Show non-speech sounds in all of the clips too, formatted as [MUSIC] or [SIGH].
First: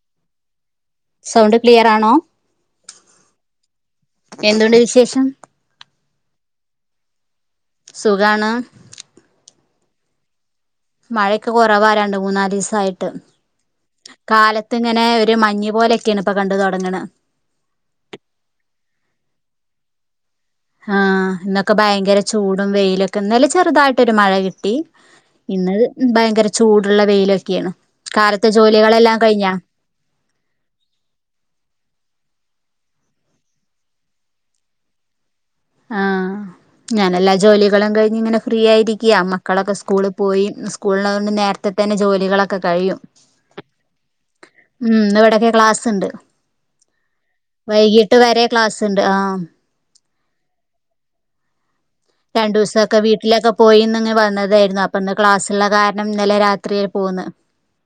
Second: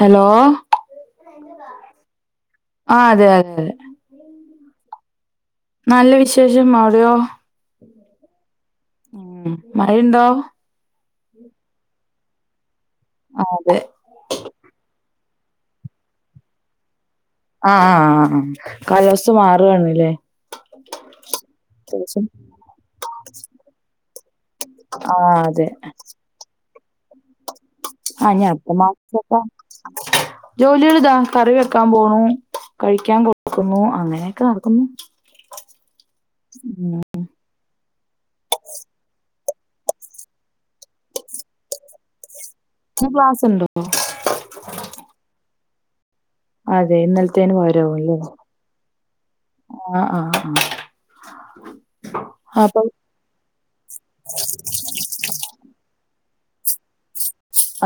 Hello sound clear ആണോ ആ അതെ അതെ അതെ എന്തുണ്ട് വിശേഷം നല്ല വിശേഷം അവിടെയോ? സുഖാണ് ഉം മഴയുണ്ടോ മഴൊക്കെ കുറവാരണ്ട് മൂന്നാല് ദിവസായിട്ട് ആ അതെ കാലത്ത് ഇങ്ങനെ ഒ ഒരു മഞ്ഞു പോലെക്കെണ് ഇപ്പൊ കണ്ട്‌ തൊടങ്ങ്ണ ആ ആ കാലാവസ്ഥ മാറ്ണല്ലേ ആഹ് ഇന്നൊക്കെ ഭയങ്കര ചൂടും വെയിലൊക്കെ ഇന്നലെ ചെറുതായിട്ടൊരു മഴ കി ട്ടി ആ അതെ ഇന്ന് ഭയങ്കര ചൂടുള്ള വെയിലൊക്കെയാണ്. ആഹ് ഞാ കാലത്തെ അപ്പ ജോലികളെല്ലാം മാസക്ക കഴിഞ്ഞാ ജോലികളിതാ കറി വെക്കാൻ പോണു. കഴിക്കാൻ കൊടുക്കുന്നു അങ്ങനെയൊക്കെ നടക്കുന്നു. ആഹ് ഞാന എല്ലാ ജോലികളും കഴിഞ്ഞ് ഇങ്ങനെ ഫ്രീ ആയിരിക്ക അമ്മ ക്കളൊക്കെ സ്കൂളി പോയി സ്കൂൾളൊണ്ട് നേരത്തെ തന്നെ ജോലികളൊ ക്കെ കഴിയും ഇന്ന് ക്ലാസ് ഉണ്ടോ ഉം ഇന്ന്‌വിടെക്കെ ക്ലാസ്ണ്ട്. അതെ ഇന്നലത്തേന് പകരാവും വൈകിട്ട് അല്ലേ വരെ ക്ലാസ്സ്ണ്ട് ആഹ് ആ ആ ആ രണ്ടു അപ്പൊ ദിവസംക്കെ വീട്ടിലൊക്കെ പോയിന്ന് ഇങ്ങെ വന്നതായിരുന്നു അപ്പൊന്ന് ക്ലാസ്സ ഉള്ള കാരണം ഇന്നലെ രാത് ത്രിയേ പോന്ന്.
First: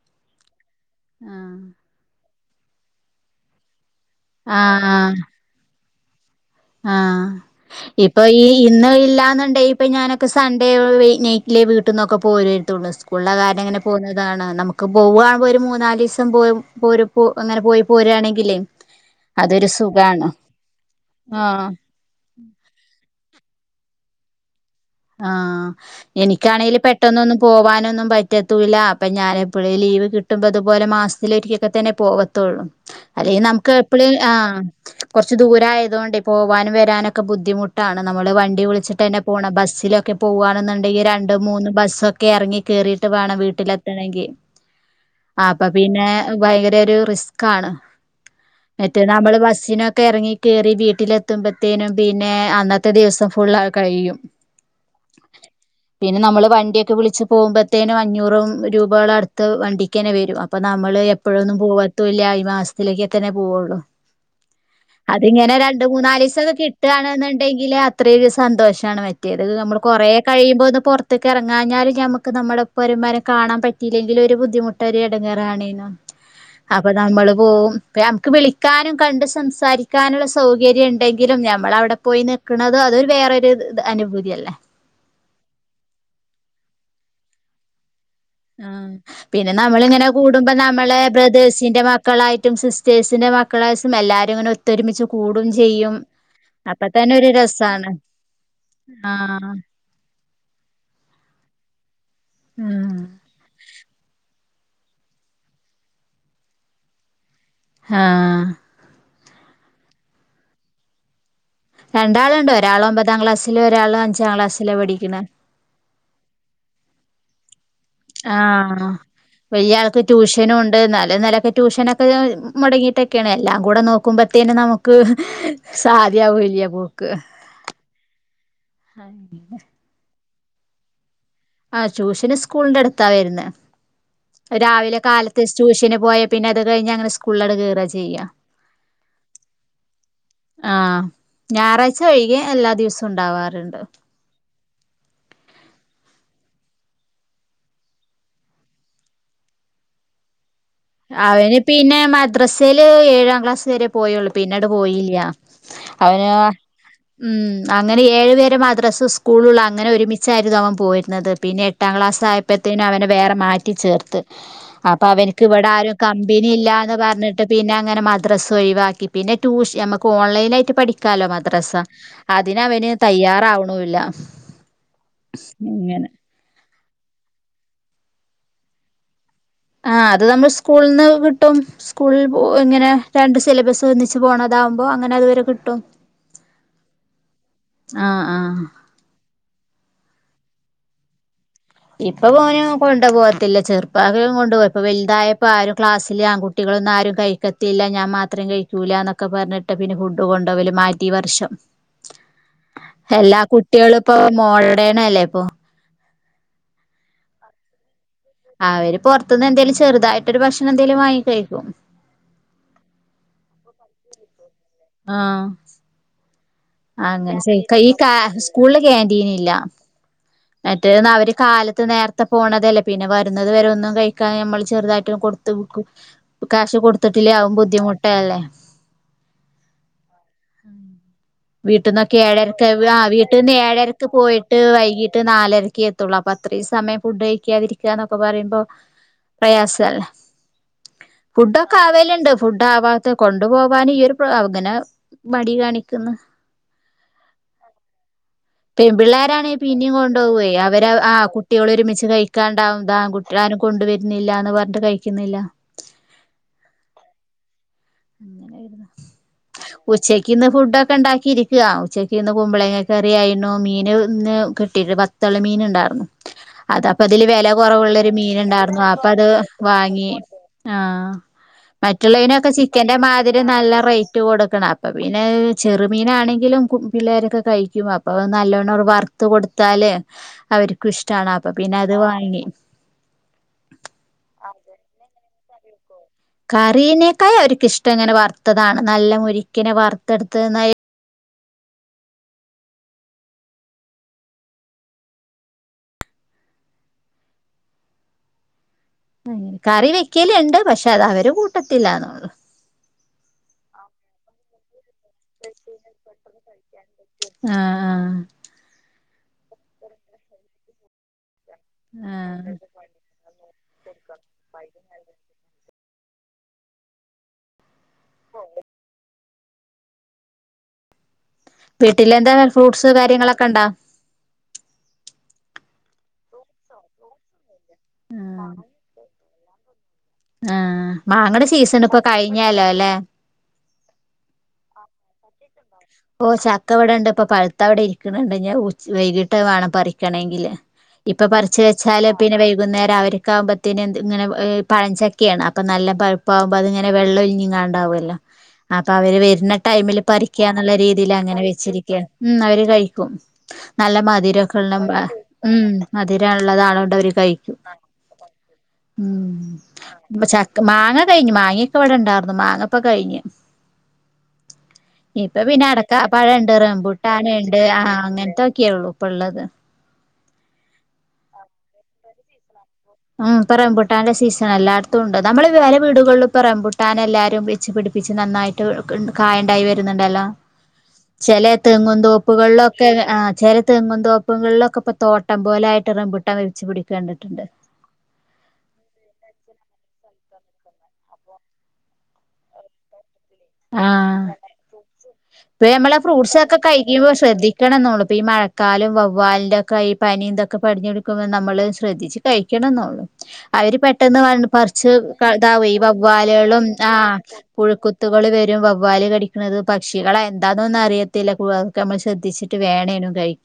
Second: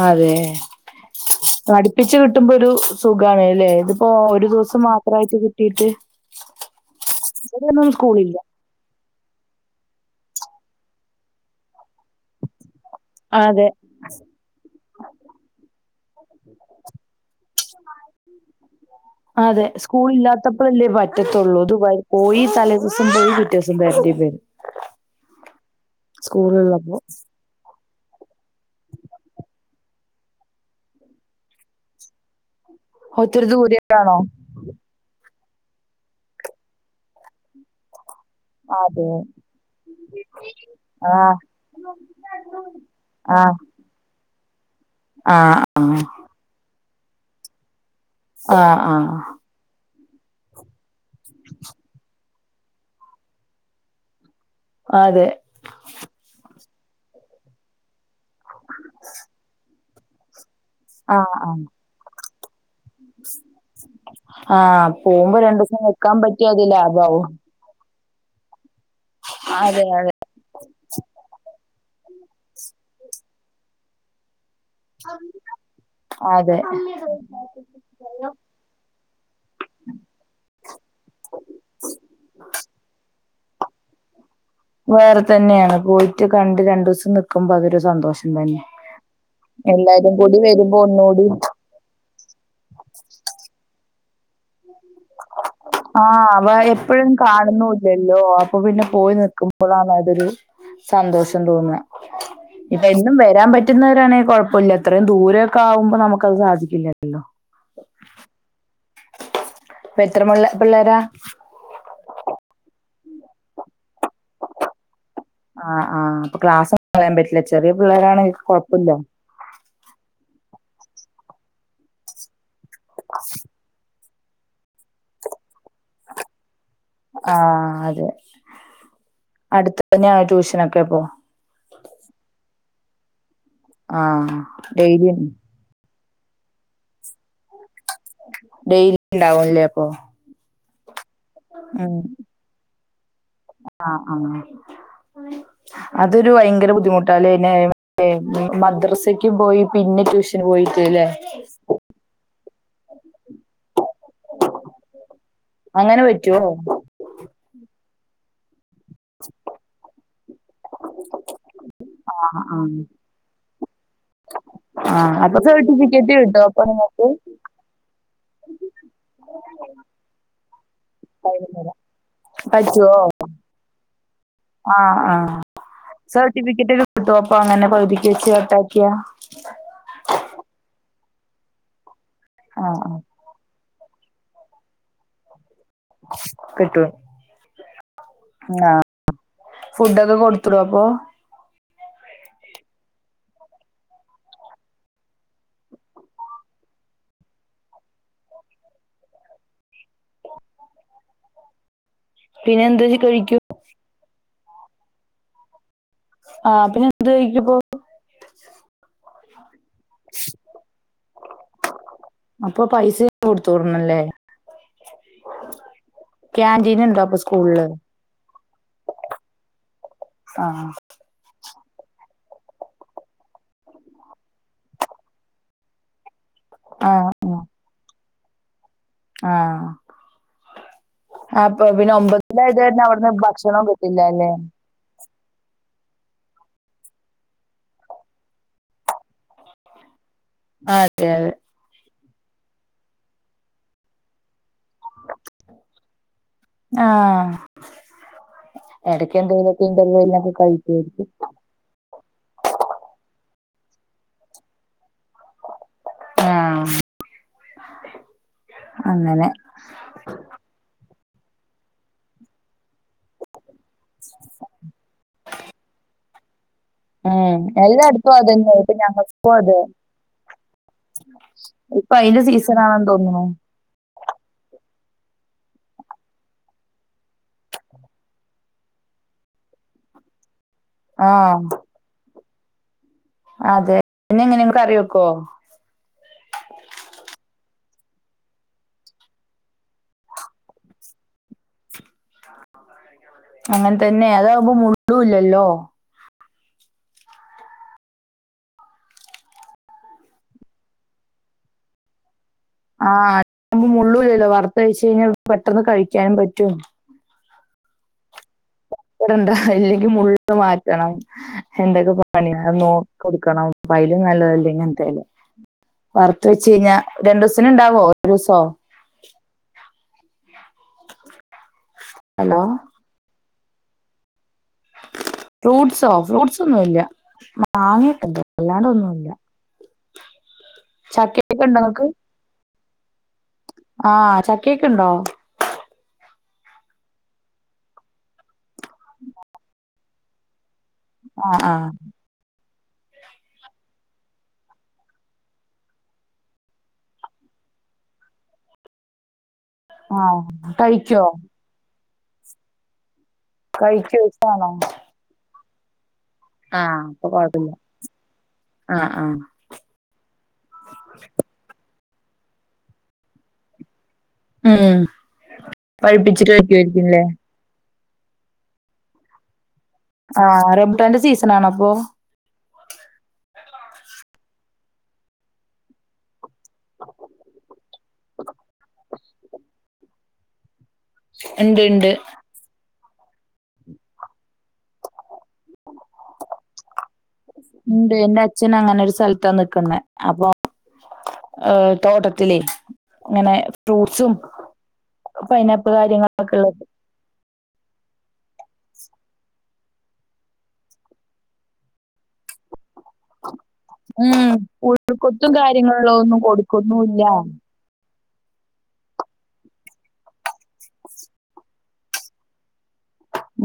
അതെ ആഹ് പഠപ്പിച്ച് കിട്ടുമ്പോ ഒരു സുഖാണ്ല്ലെ ഇത്. ഓഹ് ഒരു ദിവസം ആഹ് മാത്രമായിട്ട് കിട്ടീട്ട് ആഹ് ഇപ്പൊ സ്കൂളില്ല ഈ ഇന്ന് ഇല്ലാന്ന് ണ്ടേ ഇപ്പ ഞാനൊക്കെ സൺഡേ നൈറ്റിലെ വീട്ട് ന്നൊക്കെ പോരുയിരു തുള്ളൂ സ്കൂളിലെ കാരണം അതെ എങ്ങനെ പോകുന്നതാണ് നമുക്ക് പോഉവാണ്പോ ഒരു മൂന്നാലീസം പോര് പോ പോയി പോരുകയാണെങ്കിലേ അതെ അതൊരു സ്കൂൾ സുഖാണ് ഇല്ലാത്തപ്പോൾല്ലേ പറ്റ തൊള്ളൂ ആഹ് അതു പോയി തലേദിവസം പോയി പിറ്റേ ദിവസം വരണ്ടിം വരും. ആഹ് എനിക്കാണെങ്കില് സ്കൂളുള്ളപ്പോ പെട്ടന്നൊന്നും പോവാനൊന്നും. പറ്റത്തൂല്ല അപ്പൊ ഞാൻ എപ്പയേ ലീവ് കിട്ടുമ്പോ അതുപോലെ മാസത്തില ഒരിക്കൊക്കെ തന്നെ പോവത്തുള്ളൂ. അല്ലെയ് ഒത്തിരി നമുക്ക് എപ്പഴും ദൂരെയാണോ? ആഹ് കൊ ച്ച് ദൂരായതോണ്ട് പോകാനും വരാനൊക്കെ ബുദ്ധിമുട്ടാണ് നമ്മൾ വണ്ടി വിളിച്ചിട്ട് അതെ തന്നെ പോണ ബസ്സ് ഇതിലൊക്കെ പോവാണ്ന്ന്ണ്ടെങ്കിൽ ആഹ് രണ്ടും മൂന്നും ബസ്സൊക്കെ എറങ്ങി കേറിട്ട് വേണം ആഹ് വീട്ടിലെത്തണങ്കിൽ - - ആഹ് അപ്പപിന്നെ ഭയങ്കര ഒരു റിസ്ക്കാണ്. ആഹ് മറ്റേ ആഹ് നമ്മള് ബസ്സിനൊക ഒക്കെ എറങ്ങി കേറി വീട്ടിലെത്തുമ്പത്തേനും പിന്നെ അന്നത്തെ ദിവസം ഫുള്ള് കഴിയും. ആഹ് അതെ പിന്നെ നമ്മള് വണ്ടിയൊക്കെ വിളിച്ച് പോകുമ്പത്തേനും അഞ്ഞൂറു രൂപകള് അടുത്ത് വണ്ടിക്കെന്നെ വെരും. അപ്പം നമ്മള് ആഹ് എപ്പളൊന്നും ആഹ് പോവത്തൂല്ല ഈ മാസ അതിലേക്ക് എത്തന്നെ പോവൊള്ളൂ. ആഹ് പോകുമ്പോ അതിങ്ങനെ രണ്ടൂസം രണ്ട് നിക്കാൻ മൂന്നാലീസം പറ്റിയ അത് ഒക്കെ ലാഭാവും. കിട്ടാണ്ന്ന്ണ്ടെങ്കില് അത്രീ ഒര് സന്തോഷാണ്. മറ്റേത് നമ്മൾ അതെ കൊറേ അതെ കഴിയുമ്പോ ഒന്ന് പൊറ്ത്ത്ക്ക് എറങ്ങാഞ്ഞാല് നമുക്ക് നമ്മുടെ ഒപ്പൊരു മരം കാണാൻ പറ്റിയിലെങ്കിലു ഒരു ബുദ്ധിമുട്ട ഒരു എടങ്ങേറാണേന. അതെ അപ്പൊ നമ്മള് പോവും. ഇപ നമക്ക് വിളിക്കാനും കണ്ട് സംസാരിക്കാനുള്ള സൗകര്യം ഇണ്ടെങ്കിലും. ഞമ്മൾ അവിടെ പോയി നിക്കുന്നത് അതൊരു വേറൊരു അനുഭൂതിയല്ലേ? വേറെ തന്നേണ്. പോയിട്ട് കണ്ട് രണ്ടു സം നിക്കുമ്പോ അതൊരു സന്തോഷം. തന്നെ. ആഹ് പിന്നെ നമ്മളിങ്ങനെ എല്ലാരും കൂടി കൂടുമ്പ വരുമ്പോ നമ്മളെ ഒന്നുകൂടി ബ്രദേേഴ്സിന്റെ മാക്കളായിട്ടും സിസ്റ്റേഴ്സിന്റെ മക്കളേയ്സ് എല്ലാരും ഇങ്ങനെ ഒത്തൊരുമിച്ച് കൂടും ചെയ്യും. ആഹ് അവ അപ്പൊ എപ്പഴും തന്നെ ഒരു രസാണ് കാണുന്നുല്ലല്ലോ അപ്പൊ പിന്നെ പോയി ആഹ് നിൽക്കുമ്പളാണ് അതൊരു സന്തോഷം തോന്ന. ഇപ്പൊ ഉം എന്നും വരാൻ പറ്റുന്നവരാണെ കൊഴപ്പ - - ഉല്ല അത്രയും ദൂരൊക്കെ ആവുമ്പ നമുക്കത് സാധിക്കില്ലല്ലോ? ആഹ് ഇപ്പ എത്ര മുള്ള പിള്ളാരാ? പത്താം ക്ലാസ്സില് ഒരാള് അഞ്ചാം ക്ലാസ്സില പഠിക്ക്ണെ അഹ് ആഹ് അപ്പ ക്ലസ് [INAUDIBLE] കളയാൻ പറ്റില്ല ചെറിയ പിള്ളേരാണെങ്കി ആഹ് കൊഴപ്പല്ല. വല്യാൾക്ക് ട്യൂഷൻ ട്ട്യനുണ്ട് ഇന്നാലു ഇന്നാലൊക്കെ ട്യൂഷനൊക്കെ മൊടങ്ങിട്ടൊക്കേണ്. എല്ലാം കൂടെ നോക്ക ക്കുമ്പത്തേെന് നമുക്ക് സാധ്യവുല്യ ആഹ് അതെ അടുത്ത് തന്നെയാണോ ട്യൂഷനൊക്കെപ്പോ ആഹ് ട്യൂഷന് സ്കൂളിന്റെ അടുത്ത വുരുന്നെ ആ രാവിലെ ഡെയിലി കാലത്ത് ടൂഷ ന് പോയാ പിന്നെ അത് കഴിഞ്ഞ് അങ്ങനെ സ്കൂളിലോട്ട് കേറ ചെയ്യ ഡെയിലി ഇണ്ടാവുംല്ലേ അപ്പൊ? ആഹ ഞായറാഴ്ച ഒഴികെ എല്ലാ ദിവസവും ഉണ്ടാവാറുണ്ട് ആഹ ആഹ അതൊരു ഭയങ്കര ബുദ്ധിമുട്ട അല്ലേന്നെ മദ്രസക്ക് പോയി പിന്നെ ട്യൂഷന് പോയി അവന് പിന്നെ മദ്രസൽ ഏഴാം വരെ പോയുള്ളൂ പിന്നങ്ങട് പോയില്യ അങ്ങനെ അവന് പറ്റുമോ ഉം അങ്ങനെ ഏഴ് വരെ മാദ്രാസ് സ്കൂളുളളൂ അങ്ങനെ ഒരു അവൻ പോയിരുന്നത് പിന്നെ എട്ടാം ആ ക്ലാസ് ആ ആയപ്പോഴ്‌ത്തേനും അവെനെ വേറെ മാറ്റി ചേർത്ത് ആ അപ്പൊ അവൻ ഇവിടെ ആരും സർട്ടിഫിക്കറ്റ് കിട്ടും കമ്പനി അപ്പൊ ഇല്ലന്ന് നിങ്ങൾക്ക് പറഞ്ഞിട്ട് പിന്നെ അങ്ങനെ മദ്രസ്സ് ഒഴിവാക്കി പിന്നെ ട്യൂഷ നമുക്ക് ഓൺലൈനായിട്ട് പഠിക്കാലോ മാത്രസ അതിനവന് തയ്യാറാവണില്ല ആഹ് ആഹ സർട്ടിഫിക്കറ്റ് [UNINTELLIGIBLE] അപ്പൊ അങ്ങനെ പകുതിക്ക് വെച്ച് കട്ടാക്കിയാ ആ അത് നമ്മൾ സ്കൂളിൽന്ന് കിട്ടും സ്കൂള ആ ഇങ്ങനെ ആ രണ്ട് സിലബസ് തോന്നിച്ച് പോണതകുമ്പോൾ അങ്ങെ അതുവരെ കി പട്ടു ആ ആ ആഹ ഫുഡൊക്കെ കൊടുത്ത് വിടുവോ അപ്പൊ ഇപ്പൊ മോനും കൊണ്ട് പോകത്തില്ല ചെറുപ്പം കൊണ്ടുപോയി ഇപ്പവലുതായപ്പോ ആരും ക്ലാസ്സില് ആൺകുട്ടികൾ ട്ന്നാരും കഴിക്കത്തില്ല ഞാൻ മാത്രേ കഴിക്കൂലാന്നൊക്കെ പറഞ്ഞിട്ട് പിന്നെ ഫുഡ് കൊണ്ടോല മാറ്റി ഈവർഷം പിന്നെ എന്ത് കഴിക്കും എല്ലാ കുട്ടികളും ഇപ്പോ മോഡേണല്ലേ ഇപ്പൊ ആഹ പിന്നെ എന്ത് കഴക്ക്പ്പോ അവര് പുറത്തുന്ന് എന്തേലും ചെറുതായിട്ടൊരു ഭക്ഷണം എന്തേലും വാങ്ങി കഴിക്കും കൊടുത്തുടർണല്ലേ ആഹ ക്യാൻറ്റീൻ ഉണ്ടോ ആ അപ്പൊ അങ്ങനെ [UNINTELLIGIBLE] സ്കൂളില് ഈ സ്കൂളില് ക്യാൻറ്റീൻഇല്ല ആ മറ്റേ അവര് കാലത്ത് നേരത്തെ പോണതല്ലേ പിന്നെ വരുന്നത് വരെ ഒന്നും കഴിക്കാ നമ്മൾ ചെറുതായിട്ടും കൊടുത്ത വിക്കും കാശ് ആ കൊടുത്തിട്ടില്ലേ ആതും ബുദ്ധിമുട്ടല്ലേ ആഹ അ വീട്ടിൽന്നൊക്കെ ഏഴരക്ക് ആ വീട്ടിൽന്ന് കിട്ടില്ല ഏഴരക്ക് അല്ലേ പോയിട്ട് വൈകീട്ട് നാല് രക്കി എത്തുള്ളൂ അപ്പൊ അത്രയും സമയം ഫുഡ് കഴിക്കാതിരിക്കുകന്നൊക്കെ പറയുമ്പോ പ്രയാസമല്ല അതെ അതെ ഫുഡൊക്കെ ആവല്ല ണ്ട് ഫുഡ് ആവാത്ത കൊണ്ടു പോകൻ ഈ ഒരു അങ്ങനെ മടി കാണിക്കുന്നു ആഹ പെൺപിള്ളോരണെ പിന്നെയും കൊണ്ടുപോവേ അവര് കഴിക്കുമായിരിക്കും ആ കുട്ടികള ഒരുമിച്ച് കഴിക്കാണ്ടാവ അൺകുട്ടികളാരും കൊണ്ടുവരുന്നില്ല എന്ന് പറഞ്ഞിട്ട് കഴിക്കുന്നില്ല ആഹ് അങ്ങനെയരുന്നു അങ്ങനെ ഉച്ചക്ക് ഇന്ന് ഫുഡ ഒക്കെ ഉണ്ടാക്കി ഇരിക്കുക ഉച്ചക്ക്ന്ന് കുമ്പളേങ്ങ കറിയായിരുന്നു മീന് കിട്ടിയിട്ട് പത്തള് മീന ഉണ്ടായിരുന്നു അത അപ്പൊ അതില് ഉം വില കുറവുള്ളൊരു എല്ലായിടത്തും മീന അതന്നെ ഇപ്പൊ ഉണ്ടായിരുന്നു അപ്പ അത് ഞങ്ങൾക്കും അതെ വാങ്ങി ആഹ ഇപ്പൊ അയിന്റെ മറ്റുള്ളതിനനൊക്കെ സീസൺ ആണെന്ന് ചിക്കന്റെ തോന്നുന്നു മാതിരി നല്ല റേറ്റ് കൊടുക്കണം അപ്പ പിന്നെ ചെറുമീനാണെങ്കിലും പിള്ളേരൊക്കെ കഴിക്കും അപ്പൊ നല്ലവണ്ണം വറത്ത് കൊടുത്ത ത്താല് അവർക്കും ഇഷ്ടമാണ് ആഹ് അപ്പൊ പിന്നെ അത് വാങ്ങി അതെ പിന്നെ എങ്ങനെയങ്ങക്ക് അറി വെക്കോ കറീനേക്കാ ഒരിക്കിഷ്ടം ഇങ്ങനെ വറുത്തതാണ് നല്ല മുരിക്കിനെ വറുത്തെടുത്ത അങ്ങനെ തന്നെ അതകുമ്പോ മുഴുവല്ലല്ലോ അ കറി വെക്കലുണ്ട് പക്ഷെ അത് അവര് കൂട്ടത്തില്ലാന്നള്ളു ആഹ് അുമ്പ മുള്ളൂല്ലല്ലോ വറുത്ത കഴച്ച് കഴിഞ്ഞാൽ പെട്ടെന്ന് കഴിക്കാനും പറ്റും ആഹ ആഹ് ഇണ്ട ഇല്ലെങ്കിൽ മള്ള് മാറ്റണം എന്തൊക്കെ ആഹ് പണിയ ആഹ് നോക്കി കൊടുക്കണം പയലും നല്ലതല്ലേ ഇങ്ങന എന്തല്ല വറത്ത വെച്ച കഴിഞ്ഞാ രണ്ടു ദിവസന ഇണ്ടാവോ ഒരു ദിവസോ വീട്ടിലെന്താ ഹലോ ഫ്രൂട്ട്സ് കാര്യങ്ങളൊക്കെ ഉണ്ടാ ഫ്രൂട്ട്സോ ഫ്രൂട്ട്സൊന്നുമല്ല വാങ്ങിയിട്ടുണ്ട് അല്ലാണ്ട്ൊന്നുമല്ല ആഹ് മാങ്ങെടെ സീസണ് ഇപ്പൊ കഴിഞ്ഞാലോ അല്ലെ ആഹ് ചക്ക്യക്കെ ഇണ്ടോ ഓ ചക്ക ഇവിടെണ്ട് ഇപ്പൊ പഴുത്ത ഇവടെ ഇരിക്ക്ണ് ഇണ്ട്. ഞ ഹ് വൈകിട്ട് വാണം പറിക്കണെങ്കില് ഇപ്പൊ ആ ആ പറിച്ച് വെച്ചാല് പിന്നെ വെന്നേരം അവർക്കാവുമ്പത്തേനു ഇങ്ങനെ പഴഞ്ചക്കേണ് അപ്പ നല്ല പഴുപ്പാവകുമ്പോ അത് ഇങ്ങനെ വെള്ളൊഴിഞ്ഞ്ങ്ങ ഇണ്ടാവല്ലോ അപ്പൊ അവര് വര്നെ ടൈമിൽ ആ പറിക്ക ഇന്ന്ള്ള കഴിക്കോ രീതിയില് അങ്ങനെ വെച്ചിരിക്ക്യാണ്. ഉം അവര് കഴിക് ക്കും നല്ല കഴിക്കോ ഇഷ്ടാണോ മതിരൊക്കെള്ള [UNINTELLIGIBLE] ഉം മധുരം ആ ഉള്ളതാളുക കൊണ്ട് അപ്പൊ അവര് കുഴപ്പമില്ല കഴിക്കും ആ ആ ഉം ചക്ക് മാങ്ങ കഴിഞ്ഞു മാങ്ങ ക്ക ഇവടെ ഇണ്ടായിറ്ന്ന് മാങ്ങപ്പ കഴിഞ് ഉം ഇപ്പ പിന്നെ അടക്ക പഴുപ്പിച്ചിട്ട് പഴണ്ട് കഴിക്കുമായിരിക്കും അല്ലേ റബുട്ടാന്ണ്ട് ആഹ് ആങ്ങൻത്തൊക്ക്യ ഒള്ളു ഇപ്പ ഇള്ളത്. ആഹ് റെമ്പുട്ടാന്റെ സീസൺ ആണൊ ഇപ്പൊ ഉം ഇപ്പം റംപുട്ടാന്റെ സീസൺ. എല്ലായിടത്തും ഇണ്ട് നമ്മള് വെല വീടുകള്ലും, ഇപ്പം റംപുട്ടാൻ എല്ലാരും വച്ച് പിടിപ്പിച്ച് നന്നായിട്ട് കായണ്ടായി വരുന്ന് ഇണ്ടല്ലോ ചെലേ ഉണ്ട് ഉണ്ട് തെങ്ങുന്തോപ്പുകളിലൊക്കെ ആഹ് ചില തെങ്ങുന്തോപ്പുകളിലൊക്കെ ഇപ്പ തോട്ട പട്ടം പോല ആയിട്ട് റംപുട്ടം വരിച്ച് പിടിക്കേണ്ടിട്ടുണ്ട് അച്ഛന് അങ്ങനെ ഒരു സ്ഥലത്താ നിക്കുന്നെ അപ്പൊ ഏഹ് തോട്ടത്തിലേ ഇങ്ങനെ ഫ്രൂട്ട്സും ആഹ് ഇപ്പ പൈനാപ്പിൾ നമ്മളെ ഫ്രൂട്ട്സ് കാര്യങ്ങളൊക്കെ ഒക്കെ ഉള്ളത് കഴിക്കുമ്പോ ശ്രദ്ധിക്കണം എന്നോള്ളൂ ഇപ്പ ഈ മഴ ക്കാലും വവ്വാലിന്റെ ഒക്കെ ഈ പനി ഇന്തൊക്കെ പടിഞ്ഞഞ്ടുക്കുമ്പോൾ നമ്മള് ശ്രദ്ധിച്ചു കഴിക്കണന്നൊള്ളു അവര് പെട്ടെന്ന് ഉം വന്ന് പറ്ച്ച് ക കൊത്തും ഇതാവെ ഈ കാര്യങ്ങളിലോ ഒന്നും വവ്വാലളും കൊടുക്കൊന്നുമില്ല ആഹ് പുഴുക്കു ത്തുകള് വരും വവ്വാല് കടിക്ക്ണത് പക്ഷികളെ എന്താന്നൊന്നും അറിയത്തില്ല കുവ നമ്മള് ശ്രദ്ധിച്ച്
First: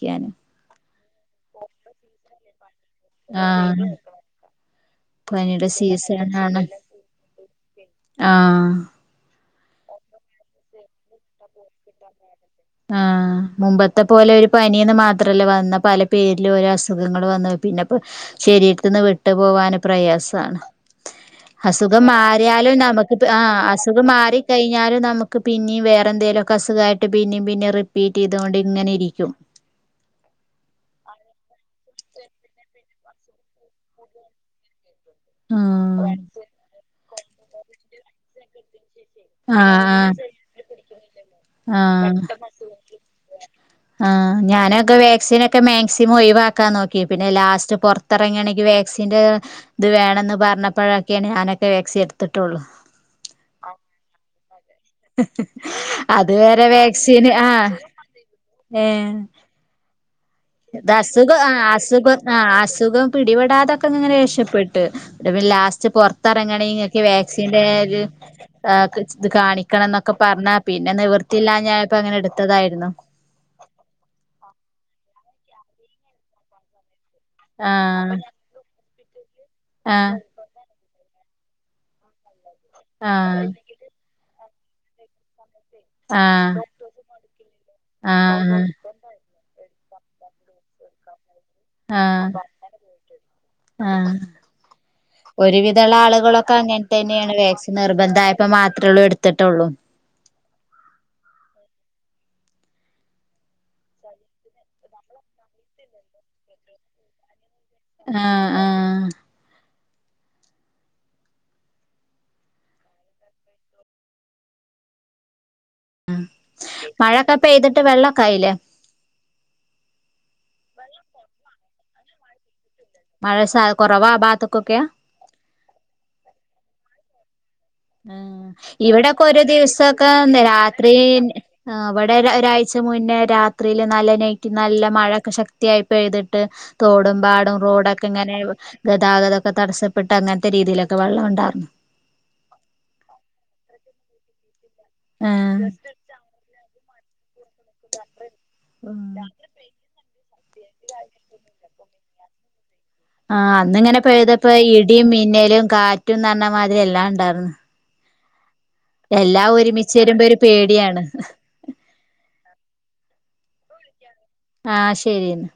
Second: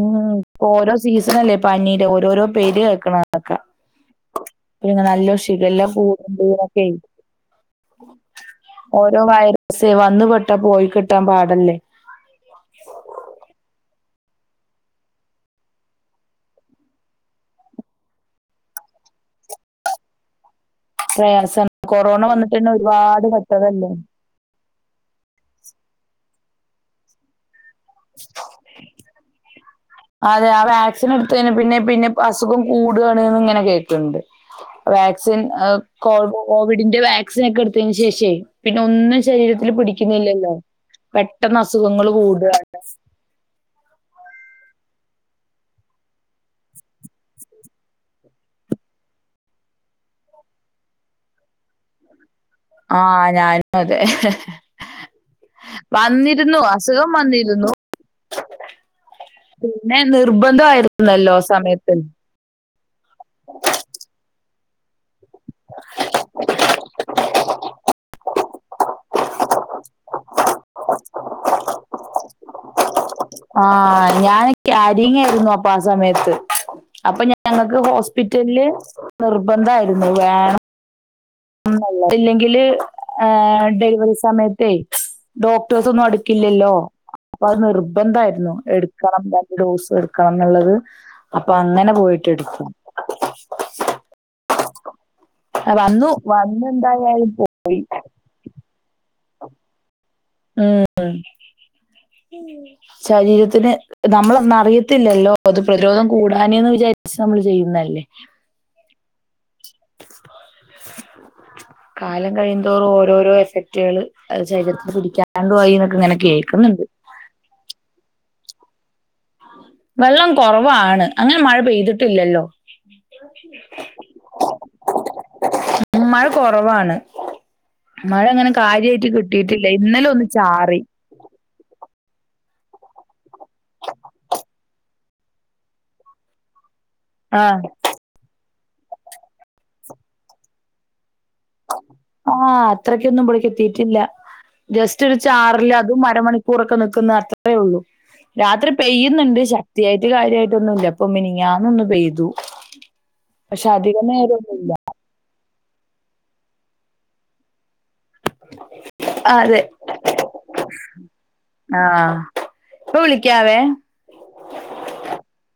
ഉം ഓരോ സീസണല്ലേ പനീടെ ഓരോരോ പേര് കേ ആഹ് [UNINTELLIGIBLE] നല്ലോം ഷിഗല്ല കൂട്ണ്ട്ന്നൊക്കെ ആ ഓരോ വയറ സ്സ് വന്ന് പെട്ടാ പോയി കിട്ടാൻ പാടല്ലേ ആഹ് മുമ്പ ത്തെ പോലെ ഒരു പനീന്ന് മാത്രല്ല വന്നാ പല പേരിലും ഓരോ അസുഖങ്ങള് വന്നാ പിന്നെപ്പൊ ശരീര്ത്ത് ന്ന് വിട്ട് പോവാന് പ്രയാസാണ് പ്രയാസാണ് അസുഖം കൊറോണ വന്നിട്ട് തന്നെ മാറിയാലും ഒരുപാട് നമുക്ക്പ്പെ ആഹ് പെട്ടതല്ലേ അസുഖം മാറി കഴി ഞ്ഞാലും നമുക്ക് പിന്നീം വേറെ എന്തേലൊക്കെ അസുഖായിട്ട് പിന്നിം പിന്നിം റി അതെ ആഹ് വാക്സിൻ എടുത്തേന് പിന്നേം പിന്നെപ്പാ അസുഖും കൂടാണ്ന്ന്ങ്ങനെ കേക്ക്ണ്ട് വാക്സിൻ ഏഹ് കോ ആഹ് കോവിഡിന്റെ വാക്സിനെക്കെ ഇട്ത്തേന് ശേഷേ പി ന്നെ ഒന്നും ശരീരത്തില് ആഹ് പിടിക്കുന്നില്ലല്ലോ പെട്ടെന്ന് അസുഖങ്ങള് ആഹ് കൂടാ ആഹ് ഞാനൊക്കെ വാക്സിനൊക്കെ മാക്സിമം ഒഴിവാക്കാൻ നോക്കി പിന്നെ ലാസ്റ്റ് പൊറ്ത്തറങ്ങണെങ്കി വാ ക്സിന്റെ ഇത് വേണംന്ന് പറ്ഞ്ഞപ്പഴൊക്കേണ് ഞാനൊ ക്കെ വാക്സി എട്ത്ത്ട്ടോള്ളു ആ ഞാനും അതെ അത് വന്നിരുന്നു വേരെ അസുഖം വാക്സിന് വന്നിരുന്നു ആഹ് ഏഹ് പിന്നെ ഇത് നിർബന്ധമായിരുന്നല്ലോ അസുഖം ആ ആഹ് സമയത്ത് അസുഖം ആഹ് അസുഖം പിടിപെടാതൊക്കങ്ങനെ രക്ഷപ്പെട്ട് ന്ന്ട്ട് പിന് ലാസ്റ്റ് പൊറ്ത്തറങ്ങണേ ഇങ്ങക്ക് വാക്സിന്റേര് ആഹ് [UNINTELLIGIBLE] ഇത് കാണിക്കണന്നൊക്ക പറ്ഞ്ഞാ പിന്നെ നിവർത്തിയില്ലാഞ്ഞാ ഇപ്പങ്ങനെ ഇട്ത്തതായിരുന്നു ആഹ് ഞാന് ഗ്യാരിങ്ങായിരുന്നു അപ്പൊ ആ സമയത്ത് അപ്പ ഞങ്ങക്ക് ആഹ് ഹോസ്പിറ്റലില് നിർബന്ധായിരുന്നു ആഹ് വേണം ഇല്ലെങ്കില് ആഹ് ഡെലിവറി സമയത്തേ ഡോക് [INAUDIBLE] ആഹ് അടുക്കില്ലല്ലോ. അപ്പ അത് ആഹ് നിർബന്ധായ്രുന്നു. ആഹ് എടുക്കണം ന്ന്. ഡോസ് എട്ക്കണം ന്നുള്ളത്. അപ്പൊ അങ്ങനെ ആഹ് പോയിട്ടെട്ത്താ. ആഹ് ഒരുവിധള്ള ആളുകളൊക്കെങ്ങന് തന്നെയാണ് വാക്സിൻ നിർബന്ധയപ്പോ മാത്രള്ളൂ എടുത്തിട്ടുള്ളൂ. മ്. ശരീരത്തിന് നമ്മളന്ന് അറിയത്തില്ലല്ലോ അത് പ്രതിരോധം കൂടാനന്ന് വിചാരിച്ച് നമ്മൾ ചെയ്യും. ആ ആ. കാലം കഴിയുന്തോറും ഓരോരോ എഫക്റ്റുകൾ അത്‌ ശരീരത്തിൽ പിടിക്കാ ആ മഴക്കെ പെയ്തിട്ട് വെള്ളോക്കായില്ലേ? വെള്ളം കുറവാണ് അങ്ങനെ മഴ പെയ്തിട്ടില്ലല്ലോ. മഴ സ കുറവാ ആ ബാത്ത്ക്കൊക്കെ? കൊറവാണ്. ആ ഇവിടൊക്കെ ഒരു ഇന്നലെ ദിവസൊക്കെ ഒന്ന് ചാറി രാത്രി ഇവിടെ ഒരഒരാഴ് ച്ചമുന്നേ രാത്രിയില് നല്ല നെയറ്റ് നല്ല മഴൊക്കെ ശക്തിയായി പെയ്തിട്ട് തോടും പാടം ആഹ് റോഡൊക്കെങ്ങനെ ഗതാഗതക്കെ തടസ്സപ്പെട്ടങ്ങനത്തെ രീതിയിലൊക്കെ വെള്ളം ണ്ട്. ആ അത്രക്കൊന്നുവിടക്ക് എത്തിട്ടില്ല. ജസ്റ്റ് ഒരു ആഹ് ചാറല് അതും അരമണിക്കൂറൊക്കെ നിക്കുന്ന ത്രേള്ളൂ രാത്രി ഉം പെയ്യുന്നുണ്ട് ശക്തിയായിട്ട് കാര്യായിട്ടൊന്നുംല്ല പ്പൊ മിനി ന്ന് പെയ്തു. ആ പക്ഷെ അധിക അന്നിങ്ങനെ നേരം പെയ്തപ്പ ഒന്നും ഇടിം മിന്നലും കാറ്റുന്നർഞ്ഞമാതിരി എല്ലാം ണ്ടായർന്ന്. എല്ലാം അതെ ഒരുമിച്ച് രുമ്പോ ഒരു പേടിയാണ്. ആഹ് ഇപ്പൊ വിളിക്കാവേ. ആഹ് ശരിയെന്ന